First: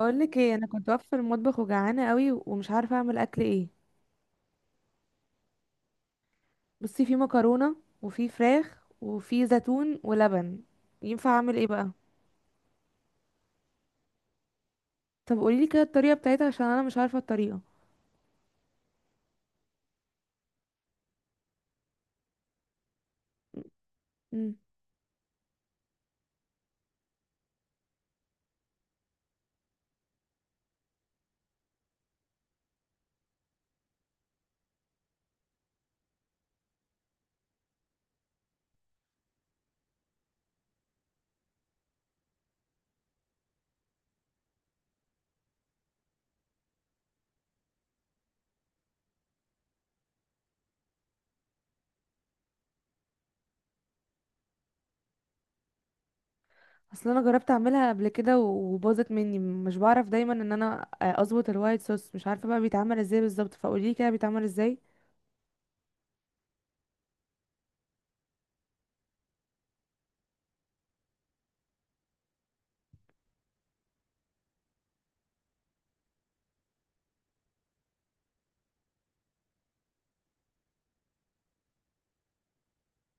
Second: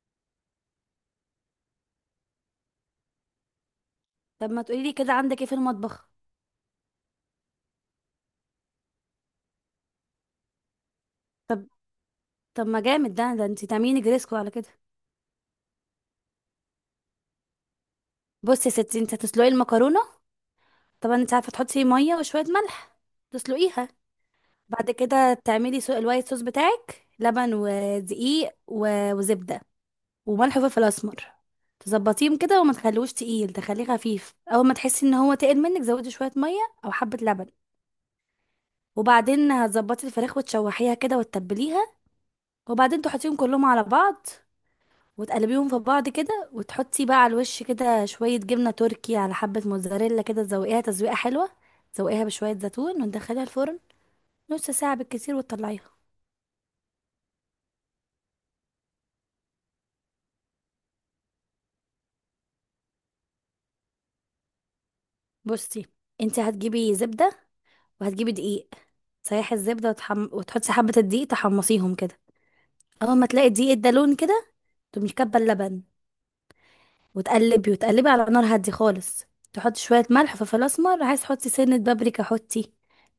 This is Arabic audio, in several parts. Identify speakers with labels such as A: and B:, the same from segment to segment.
A: اقول لك ايه، انا كنت واقفه في المطبخ وجعانه قوي ومش عارفه اعمل اكل ايه.
B: طب، ما تقولي لي كده عندك ايه في المطبخ؟
A: بصي، في مكرونه وفي فراخ وفي زيتون ولبن. ينفع اعمل ايه
B: طب.
A: بقى؟
B: ما جامد، ده انت تعملي جريسكو على كده.
A: طب قولي لي كده الطريقه بتاعتها عشان انا مش عارفه الطريقه.
B: بصي يا ستي، انت هتسلقي المكرونه. طبعا انت عارفه، تحطي فيه ميه وشويه ملح، تسلقيها.
A: امم
B: بعد كده تعملي الوايت صوص بتاعك، لبن ودقيق و... وزبده وملح وفلفل اسمر، تظبطيهم كده وما تخلوش تقيل، تخليه خفيف. اول ما تحسي ان هو تقل منك زودي شويه ميه او حبه لبن. وبعدين هتظبطي الفراخ وتشوحيها كده وتتبليها. وبعدين تحطيهم كلهم على بعض وتقلبيهم في بعض كده، وتحطي بقى على الوش كده شوية جبنة تركي على حبة موتزاريلا، كده تزوقيها تزويقة حلوة. تزوقيها بشوية زيتون وتدخليها الفرن نص ساعة بالكتير وتطلعيها.
A: اصل انا جربت اعملها قبل كده و- وباظت مني، مش بعرف دايما ان انا اظبط الوايت صوص، مش عارفه بقى بيتعمل ازاي بالظبط، فقولي لي كده بيتعمل ازاي.
B: بصي، انت هتجيبي زبدة وهتجيبي دقيق. تسيحي الزبدة وتحطي حبة الدقيق، تحمصيهم كده. أول ما تلاقي الدقيق ده لون كده، تقومي كبة اللبن وتقلبي وتقلبي على نار هادية خالص. تحطي شوية ملح وفلفل أسمر، عايز تحطي سنة بابريكا حطي.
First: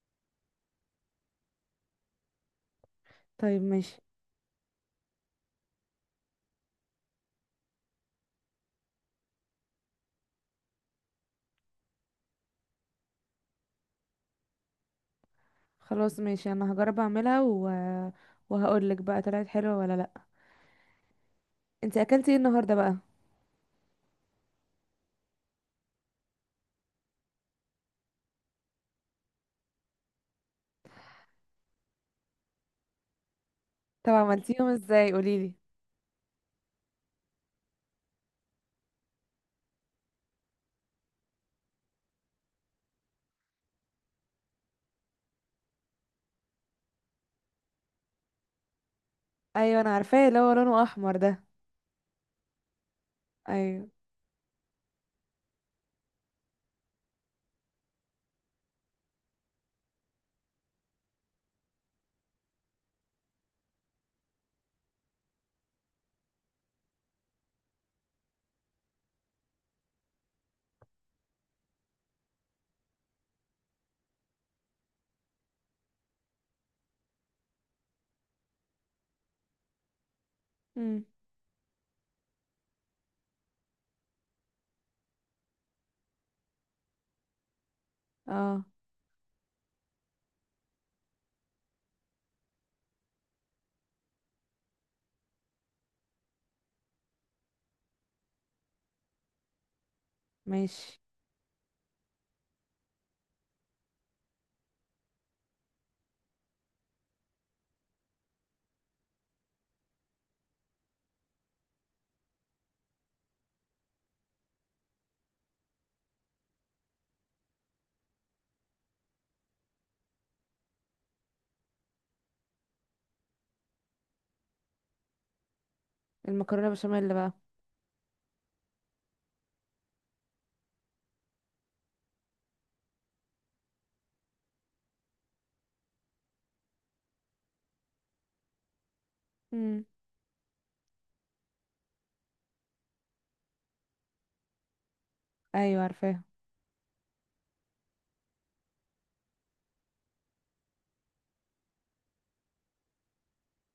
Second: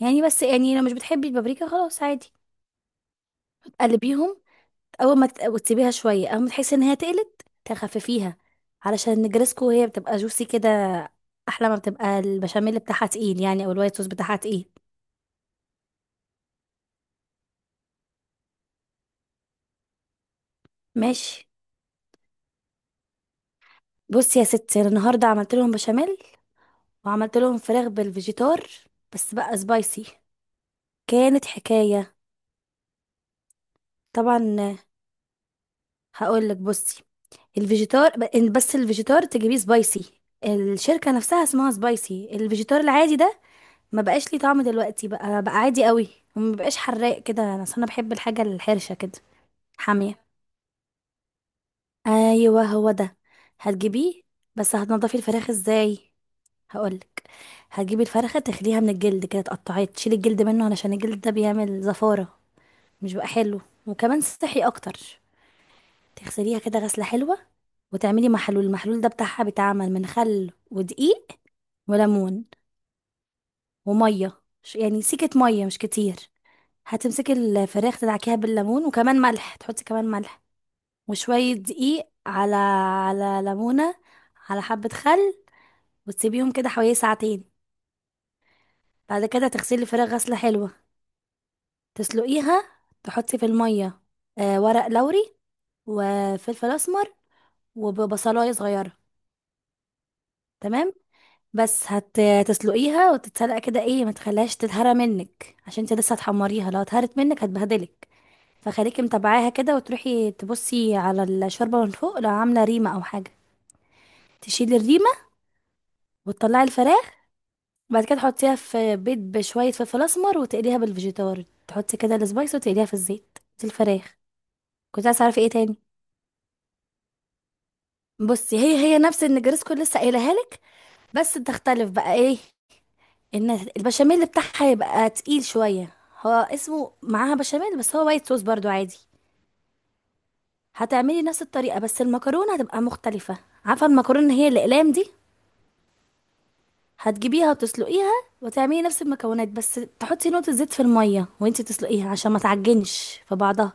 B: يعني بس يعني لو مش بتحبي البابريكا، خلاص عادي.
A: طيب ماشي.
B: تقلبيهم. اول ما تت- وتسيبيها شويه. اول ما تحسي ان هي تقلت تخففيها، علشان النجرسكو هي بتبقى جوسي كده. احلى ما بتبقى البشاميل بتاعها تقيل يعني، او الوايت صوص بتاعها تقيل.
A: خلاص ماشي، انا هجرب اعملها. وهقول لك بقى طلعت حلوه ولا لا.
B: ماشي.
A: انت اكلتي ايه النهارده بقى؟
B: بصي يا ستي، أنا النهارده عملت لهم بشاميل، وعملت لهم فراخ بالفيجيتار، بس بقى سبايسي. كانت حكايه.
A: طب عملتيهم
B: طبعا،
A: ازاي؟ قولي لي.
B: هقول لك. بصي، الفيجيتار إن بس الفيجيتار تجيبيه سبايسي، الشركه نفسها اسمها سبايسي. الفيجيتار العادي ده ما بقاش ليه طعم دلوقتي، بقى عادي قوي، وما بقاش حراق كده. انا أصل انا بحب الحاجه الحرشه كده.
A: ايوه، انا
B: حاميه.
A: عارفاه اللي هو لونه احمر ده.
B: ايوه هو ده.
A: ايوه.
B: هتجيبيه. بس هتنضفي الفراخ ازاي؟ هقولك. هتجيبي الفرخه تخليها من الجلد، كده تقطعيه تشيلي الجلد منه، علشان الجلد ده بيعمل زفاره، مش بقى حلو، وكمان صحي اكتر. تغسليها كده غسله حلوه، وتعملي محلول. المحلول ده بتاعها بيتعمل من خل ودقيق وليمون وميه يعني سيكه ميه مش كتير. هتمسكي الفراخ تدعكيها بالليمون، وكمان ملح، تحطي كمان ملح،
A: امم
B: وشوية دقيق على ليمونة، على حبة خل، وتسيبيهم كده حوالي ساعتين.
A: اه
B: بعد كده تغسلي الفراخ غسلة حلوة، تسلقيها، تحطي في المية ورق لوري وفلفل أسمر وبصلاية صغيرة. تمام.
A: ماشي.
B: بس هتسلقيها وتتسلق كده، ايه ما تخليهاش تتهرى منك، عشان انت لسه هتحمريها، لو اتهرت منك هتبهدلك. فخليكي متابعاها كده، وتروحي تبصي على الشوربة من فوق، لو عاملة ريمة أو حاجة تشيلي الريمة، وتطلعي الفراخ. بعد كده تحطيها في بيض بشوية فلفل أسمر، وتقليها بالفيجيتار، تحطي كده السبايس وتقليها في الزيت، دي الفراخ. كنت عايزة أعرف ايه تاني.
A: المكرونه بشاميل بقى؟
B: بصي، هي هي نفس النجرسكو اللي لسه قايلها لك، بس تختلف بقى ايه، ان البشاميل بتاعها يبقى تقيل شوية. هو اسمه معاها بشاميل، بس هو وايت صوص برضو عادي.
A: امم
B: هتعملي نفس الطريقة، بس المكرونة هتبقى مختلفة. عارفة المكرونة اللي هي الأقلام دي؟
A: ايوه عارفاه.
B: هتجيبيها وتسلقيها، وتعملي نفس المكونات، بس تحطي نقطة زيت في المية وانتي تسلقيها عشان ما تعجنش في بعضها،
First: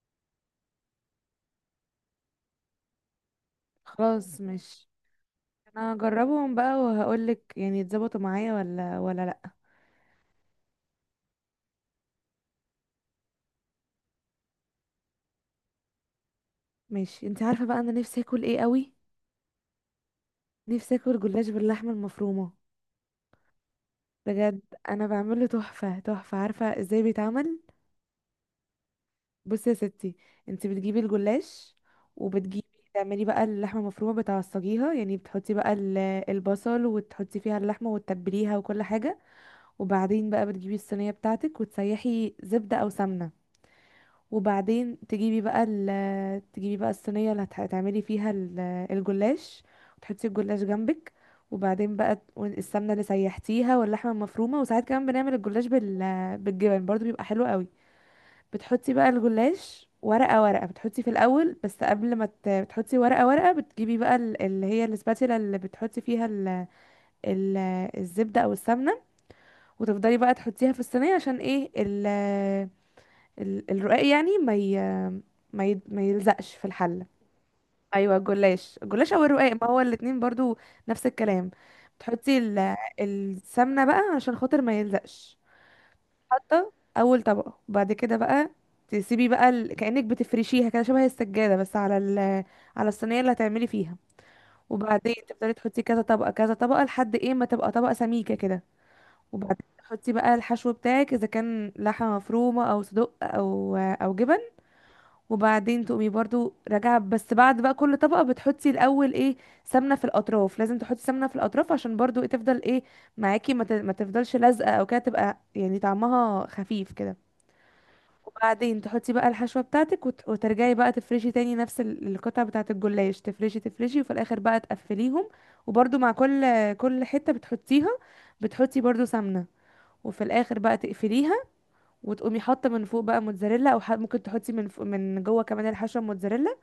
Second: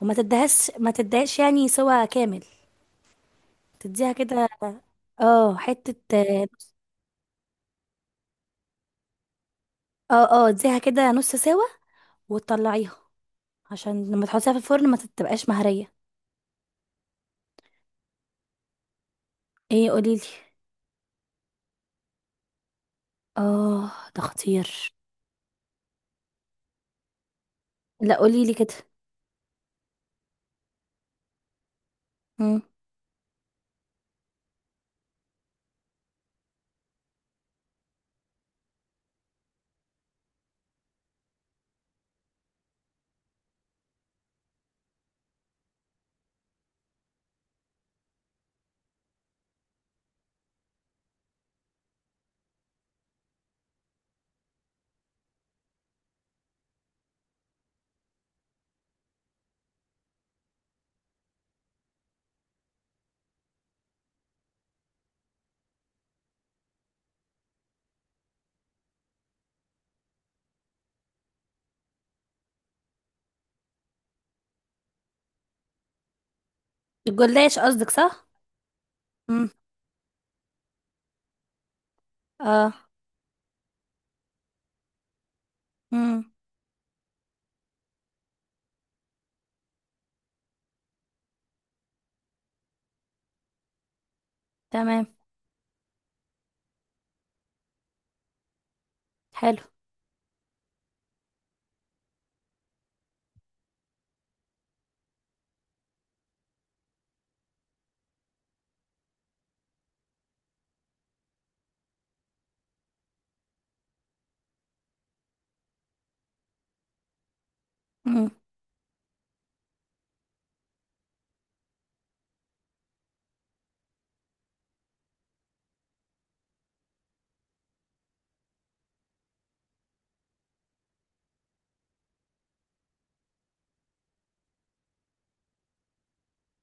B: وما تدهش ما تدهش، يعني سوا كامل. تديها
A: خلاص
B: كده.
A: ماشي،
B: اه
A: انا
B: حتة.
A: هجربهم بقى وهقول لك يعني اتظبطوا معايا ولا لا.
B: اه، اه، اديها كده نص سوا وتطلعيها، عشان لما تحطيها في الفرن ما تبقاش مهرية.
A: ماشي. انت عارفه بقى انا نفسي اكل ايه قوي؟
B: ايه؟ قوليلي.
A: نفسي اكل جلاش باللحمه المفرومه.
B: اه ده
A: بجد،
B: خطير.
A: انا بعمله تحفه تحفه. عارفه ازاي بيتعمل؟
B: لا، قوليلي كده.
A: بصي يا ستي، انت بتجيبي الجلاش
B: مم.
A: وبتجيبي، تعملي بقى اللحمه المفرومه بتعصجيها، يعني بتحطي بقى البصل وتحطي فيها اللحمه وتتبليها وكل حاجه. وبعدين بقى بتجيبي الصينيه بتاعتك وتسيحي زبده او سمنه. وبعدين تجيبي بقى الصينيه اللي هتعملي فيها الجلاش، وتحطي الجلاش جنبك. وبعدين بقى السمنه اللي سيحتيها واللحمه المفرومه. وساعات كمان بنعمل الجلاش بال، بالجبن برضو، بيبقى حلو قوي. بتحطي بقى الجلاش ورقة ورقة، بتحطي في الأول، بس قبل ما بتحطي ورقة ورقة بتجيبي بقى اللي هي الاسباتيلا اللي بتحطي فيها ال... الزبدة أو السمنة، وتفضلي بقى تحطيها في الصينية عشان ايه الرقاق يعني ما يلزقش في الحلة.
B: الجلاش قصدك
A: أيوة،
B: صح؟
A: الجلاش، الجلاش أو
B: مم.
A: الرقاق، ما هو الاتنين برضو نفس الكلام. بتحطي
B: اه.
A: السمنة بقى عشان خاطر ما يلزقش.
B: مم.
A: حاطه اول طبقه، بعد كده بقى تسيبي بقى كأنك بتفرشيها كده شبه السجادة، بس على على الصينية اللي هتعملي فيها.
B: تمام.
A: وبعدين تفضلي تحطي كذا طبقة كذا طبقة لحد ايه ما تبقى طبقة سميكة كده.
B: حلو.
A: وبعدين تحطي بقى الحشو بتاعك اذا كان لحمة مفرومة او صدق او جبن. وبعدين تقومي برضو راجعة، بس بعد بقى كل طبقة بتحطي الاول ايه، سمنة في الاطراف. لازم تحطي سمنة في الاطراف عشان برضو إيه تفضل ايه معاكي، ما تفضلش لازقة او كده، تبقى يعني طعمها خفيف كده.
B: مم.
A: وبعدين تحطي بقى الحشوة بتاعتك وترجعي بقى تفرشي تاني نفس القطع بتاعة الجلاش، تفرشي تفرشي وفي الآخر بقى تقفليهم. وبرضو مع كل حتة بتحطيها بتحطي برضو سمنة. وفي الآخر بقى تقفليها وتقومي حاطة من فوق بقى موتزاريلا أو ممكن تحطي من فوق، من جوه كمان الحشوة موتزاريلا،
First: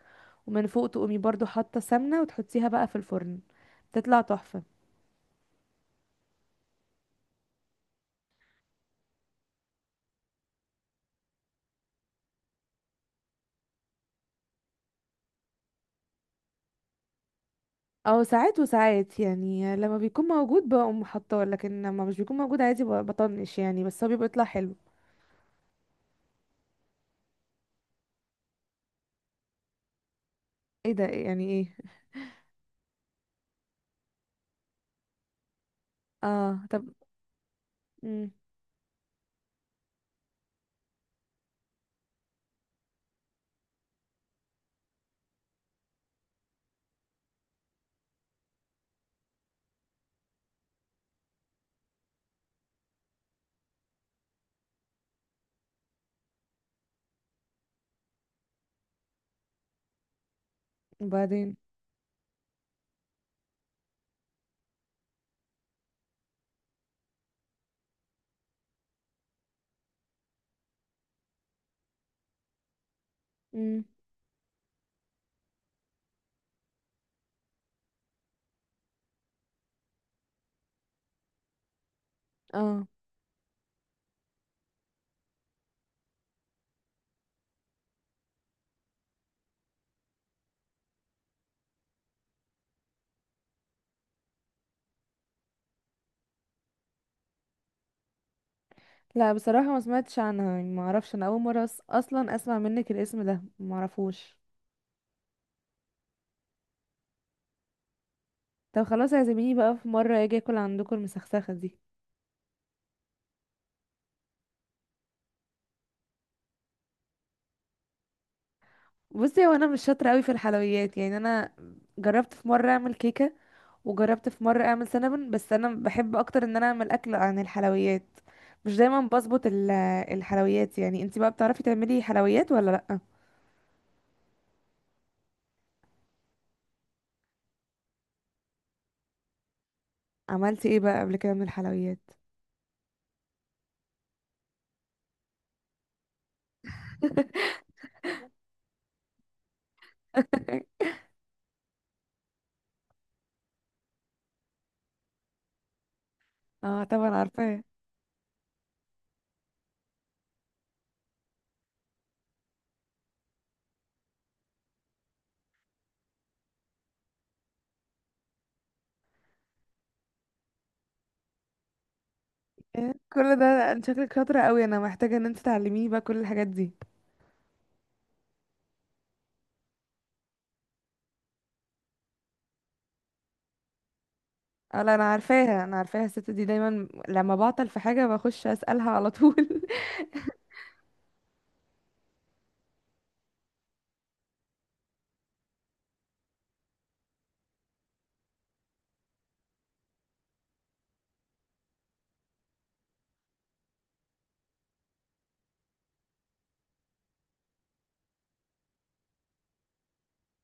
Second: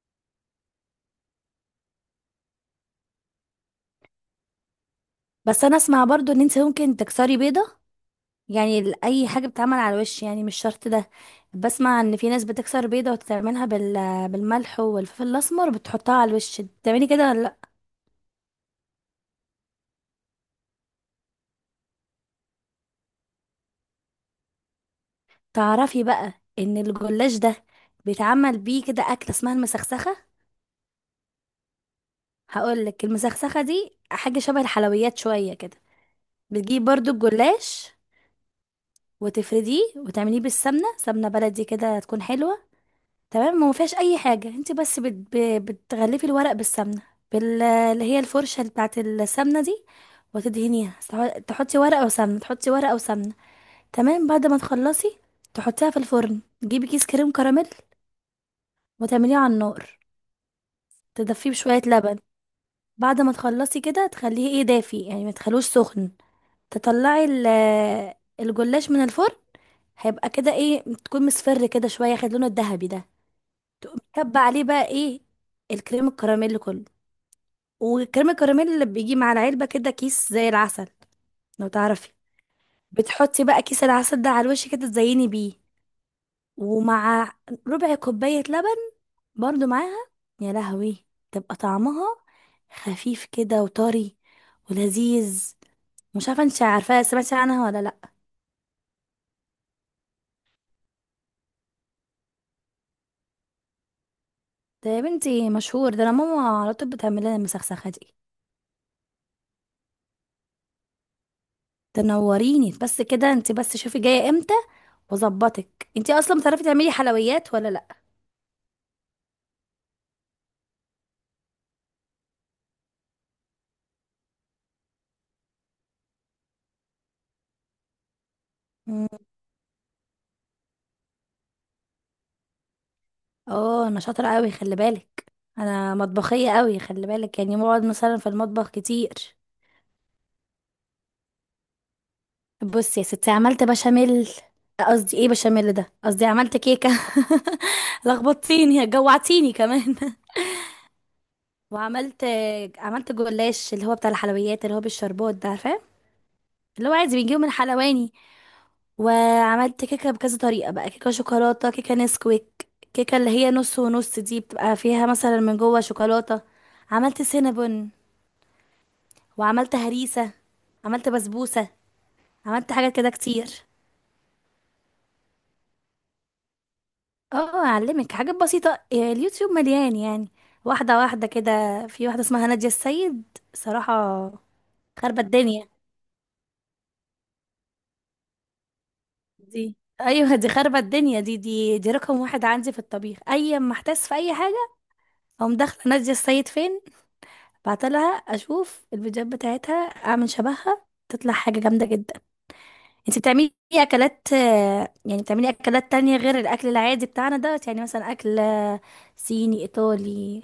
A: ومن فوق تقومي برضو حاطة سمنة وتحطيها بقى في الفرن. تطلع تحفة.
B: بس انا اسمع برضو ان انت ممكن تكسري بيضة، يعني اي حاجة بتتعمل على الوش، يعني مش شرط ده. بسمع ان في ناس بتكسر بيضة وتعملها بالملح والفلفل الاسمر، بتحطها على الوش. بتعملي كده ولا لا؟
A: أو ساعات وساعات، يعني لما بيكون موجود بقوم حاطاه، لكن لما مش بيكون موجود عادي بطنش يعني، بس هو بيبقى يطلع حلو.
B: تعرفي بقى ان الجلاش ده بيتعمل بيه كده اكلة اسمها المسخسخة؟
A: ايه ده؟ إيه؟ يعني ايه؟
B: هقولك، المسخسخة دي حاجة شبه الحلويات شوية كده.
A: اه
B: بتجيب
A: طب.
B: برضو الجلاش
A: امم
B: وتفرديه، وتعمليه بالسمنة، سمنة بلدي كده تكون حلوة. تمام، ما فيهاش اي حاجه، انت بس بتغلفي الورق بالسمنه، اللي هي الفرشه بتاعت السمنه دي، وتدهنيها، تحطي ورقه وسمنه، تحطي ورقه وسمنه. تمام، بعد ما تخلصي تحطيها في الفرن. تجيبي كيس كريم كراميل، وتعمليه على النار، تدفيه
A: وبعدين.
B: بشويه لبن. بعد ما تخلصي كده تخليه ايه دافي، يعني ما تخلوش سخن. تطلعي الجلاش من الفرن، هيبقى كده ايه تكون مصفر كده شويه، خد لونه الذهبي ده.
A: امم
B: تقوم كب عليه بقى ايه، الكريم الكراميل كله. والكريم الكراميل اللي بيجي مع العلبة كده، كيس زي العسل لو تعرفي.
A: اه
B: بتحطي بقى كيس العسل ده على الوش كده، تزيني بيه، ومع ربع كوباية لبن برضو معاها. يا لهوي، تبقى طعمها خفيف كده وطري ولذيذ. مش عارفة انت عارفاها، سمعتي عنها ولا لأ؟
A: لا، بصراحة ما سمعتش عنها، يعني ما اعرفش، انا اول مرة اصلا اسمع منك الاسم ده، ما اعرفوش.
B: ده يا بنتي مشهور، ده انا ماما على طول بتعمل لنا المسخسخة دي.
A: طب خلاص، اعزميني بقى في مرة اجي اكل عندكم المسخسخة دي.
B: تنوريني بس كده، انت بس شوفي جاية امتى واظبطك. انتي اصلا بتعرفي تعملي حلويات ولا لا؟
A: بصي، هو انا مش شاطرة قوي في الحلويات، يعني انا جربت في مرة اعمل كيكة وجربت في مرة اعمل سينابون، بس انا بحب اكتر ان انا اعمل اكل عن الحلويات. مش دايما
B: مم.
A: بظبط الحلويات، يعني انتي بقى بتعرفي تعملي حلويات ولا لأ؟
B: اه، انا شاطره قوي خلي بالك، انا مطبخيه قوي خلي بالك، يعني بقعد مثلا في المطبخ كتير.
A: عملتي ايه بقى قبل كده من الحلويات؟
B: بصي يا ستي، عملت بشاميل. قصدي ايه بشاميل ده، قصدي عملت كيكه. لخبطتيني، جوعتيني كمان. وعملت، عملت جلاش، اللي هو بتاع الحلويات، اللي هو بالشربات ده، عارفاه؟
A: اه
B: اللي هو
A: طبعا
B: عادي بنجيبه من
A: عارفاه.
B: حلواني. وعملت كيكة بكذا طريقة بقى، كيكة شوكولاتة، كيكة نسكويك، كيكة اللي هي نص ونص دي، بتبقى فيها مثلا من جوه شوكولاتة. عملت سينابون، وعملت هريسة، عملت بسبوسة، عملت
A: إيه،
B: حاجات كده
A: كل
B: كتير.
A: ده؟ انت شكلك شاطرة قوي، انا محتاجة ان انت تعلميني بقى كل الحاجات دي.
B: اه، اعلمك حاجات بسيطة. اليوتيوب مليان يعني. واحدة واحدة كده. في واحدة اسمها نادية السيد، صراحة
A: اه لا، انا
B: خربت
A: عارفاها
B: الدنيا.
A: انا عارفاها، الست دي دايما لما بعطل في حاجة بخش اسألها على طول.
B: دي ايوه، دي خربت الدنيا. دي رقم واحد عندي في الطبيخ. اي ما احتاس في اي حاجة اقوم داخلة نادية السيد فين، بعتلها، اشوف الفيديوهات بتاعتها، اعمل شبهها، تطلع حاجة جامدة جدا. انت بتعملي اكلات، يعني بتعملي اكلات تانية غير الاكل العادي بتاعنا ده، يعني مثلا اكل صيني، ايطالي،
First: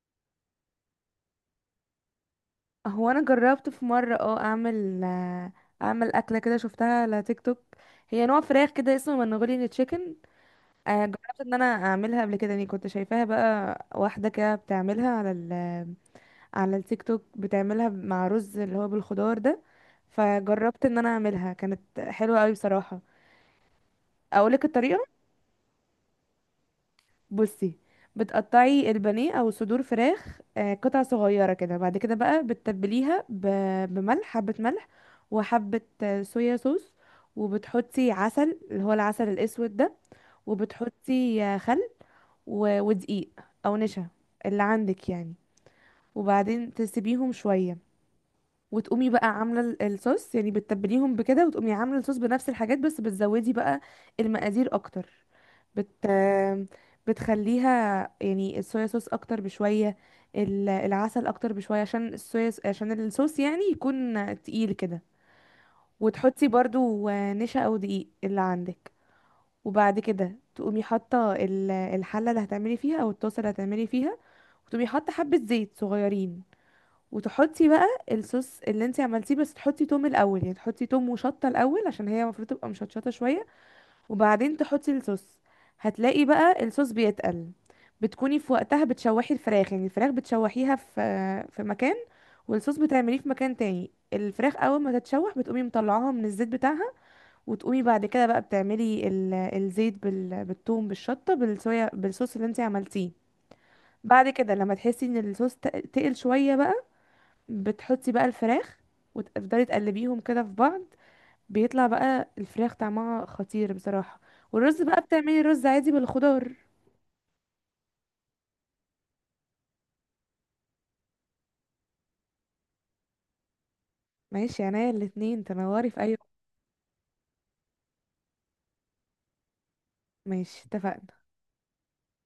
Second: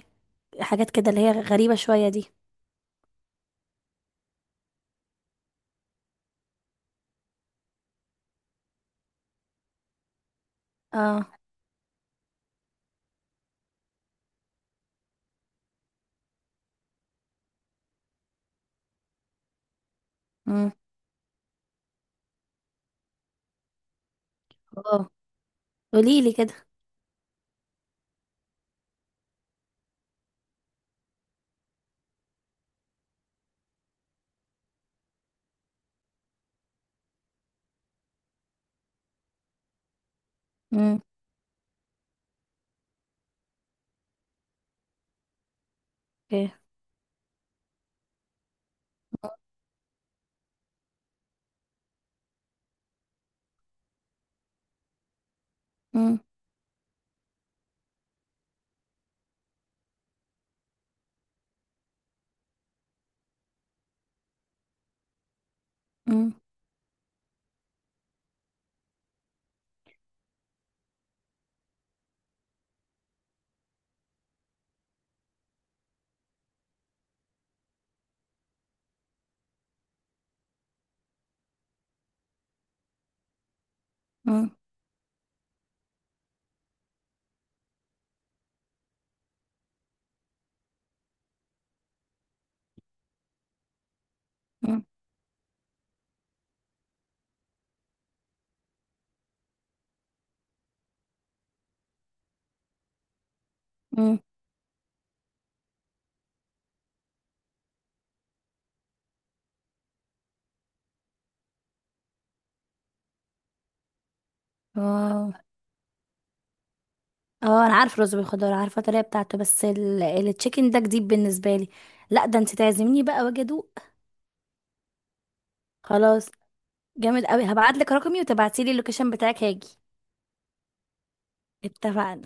B: حاجات كده اللي هي غريبة شوية دي؟
A: هو انا جربت في مرة اه اعمل اعمل اكلة كده شفتها على تيك توك. هي نوع فراخ كده اسمه منغوليان تشيكن. آه
B: اه.
A: جربت ان انا اعملها قبل كده، يعني كنت شايفاها بقى واحدة كده بتعملها على على التيك توك، بتعملها مع رز اللي هو بالخضار ده.
B: امم
A: فجربت ان انا اعملها، كانت حلوة قوي بصراحة. اقولك الطريقه.
B: اه، قوليلي كده.
A: بصي، بتقطعي البانيه او صدور فراخ قطع صغيره كده. بعد كده بقى بتتبليها بملح، حبه ملح، وحبه صويا صوص، وبتحطي عسل اللي هو العسل الاسود ده،
B: امم
A: وبتحطي خل ودقيق او نشا اللي عندك يعني.
B: اوكي.
A: وبعدين تسيبيهم شويه. وتقومي بقى عامله الصوص، يعني بتتبليهم بكده، وتقومي عامله الصوص بنفس الحاجات بس بتزودي بقى المقادير اكتر. بت
B: امم
A: بتخليها، يعني الصويا صوص اكتر بشويه، العسل اكتر بشويه، عشان الصويا عشان الصوص يعني يكون تقيل كده.
B: امم
A: وتحطي برضو نشا او دقيق اللي عندك. وبعد كده تقومي حاطه الحله اللي هتعملي فيها او الطاسه اللي هتعملي فيها، وتقومي حاطه حبه زيت صغيرين، وتحطي بقى الصوص اللي انت عملتيه، بس تحطي توم الاول، يعني تحطي توم وشطه الاول عشان هي المفروض تبقى مشطشطه شويه.
B: امم
A: وبعدين تحطي الصوص. هتلاقي بقى الصوص بيتقل. بتكوني في وقتها بتشوحي الفراخ، يعني الفراخ بتشوحيها في في مكان، والصوص بتعمليه في مكان تاني. الفراخ اول
B: امم
A: ما تتشوح بتقومي مطلعاها من الزيت بتاعها، وتقومي بعد كده بقى بتعملي الزيت بالثوم بالشطه بالصويا بالصوص اللي انت عملتيه.
B: أمم.
A: بعد كده لما تحسي ان الصوص تقل شويه بقى بتحطي بقى الفراخ وتفضلي تقلبيهم كده في بعض. بيطلع بقى الفراخ طعمها خطير بصراحة. والرز بقى
B: اه،
A: بتعملي رز عادي بالخضار.
B: اه، انا عارف رز بالخضار، عارفه الطريقه بتاعته، بس التشيكن ده جديد بالنسبه لي. لا ده انت تعزميني بقى واجي ادوق.
A: ماشي، عينيا الاتنين، تنوري في اي وقت.
B: خلاص، جامد قوي، هبعت لك رقمي وتبعتي لي اللوكيشن بتاعك هاجي.
A: ماشي اتفقنا.
B: اتفقنا.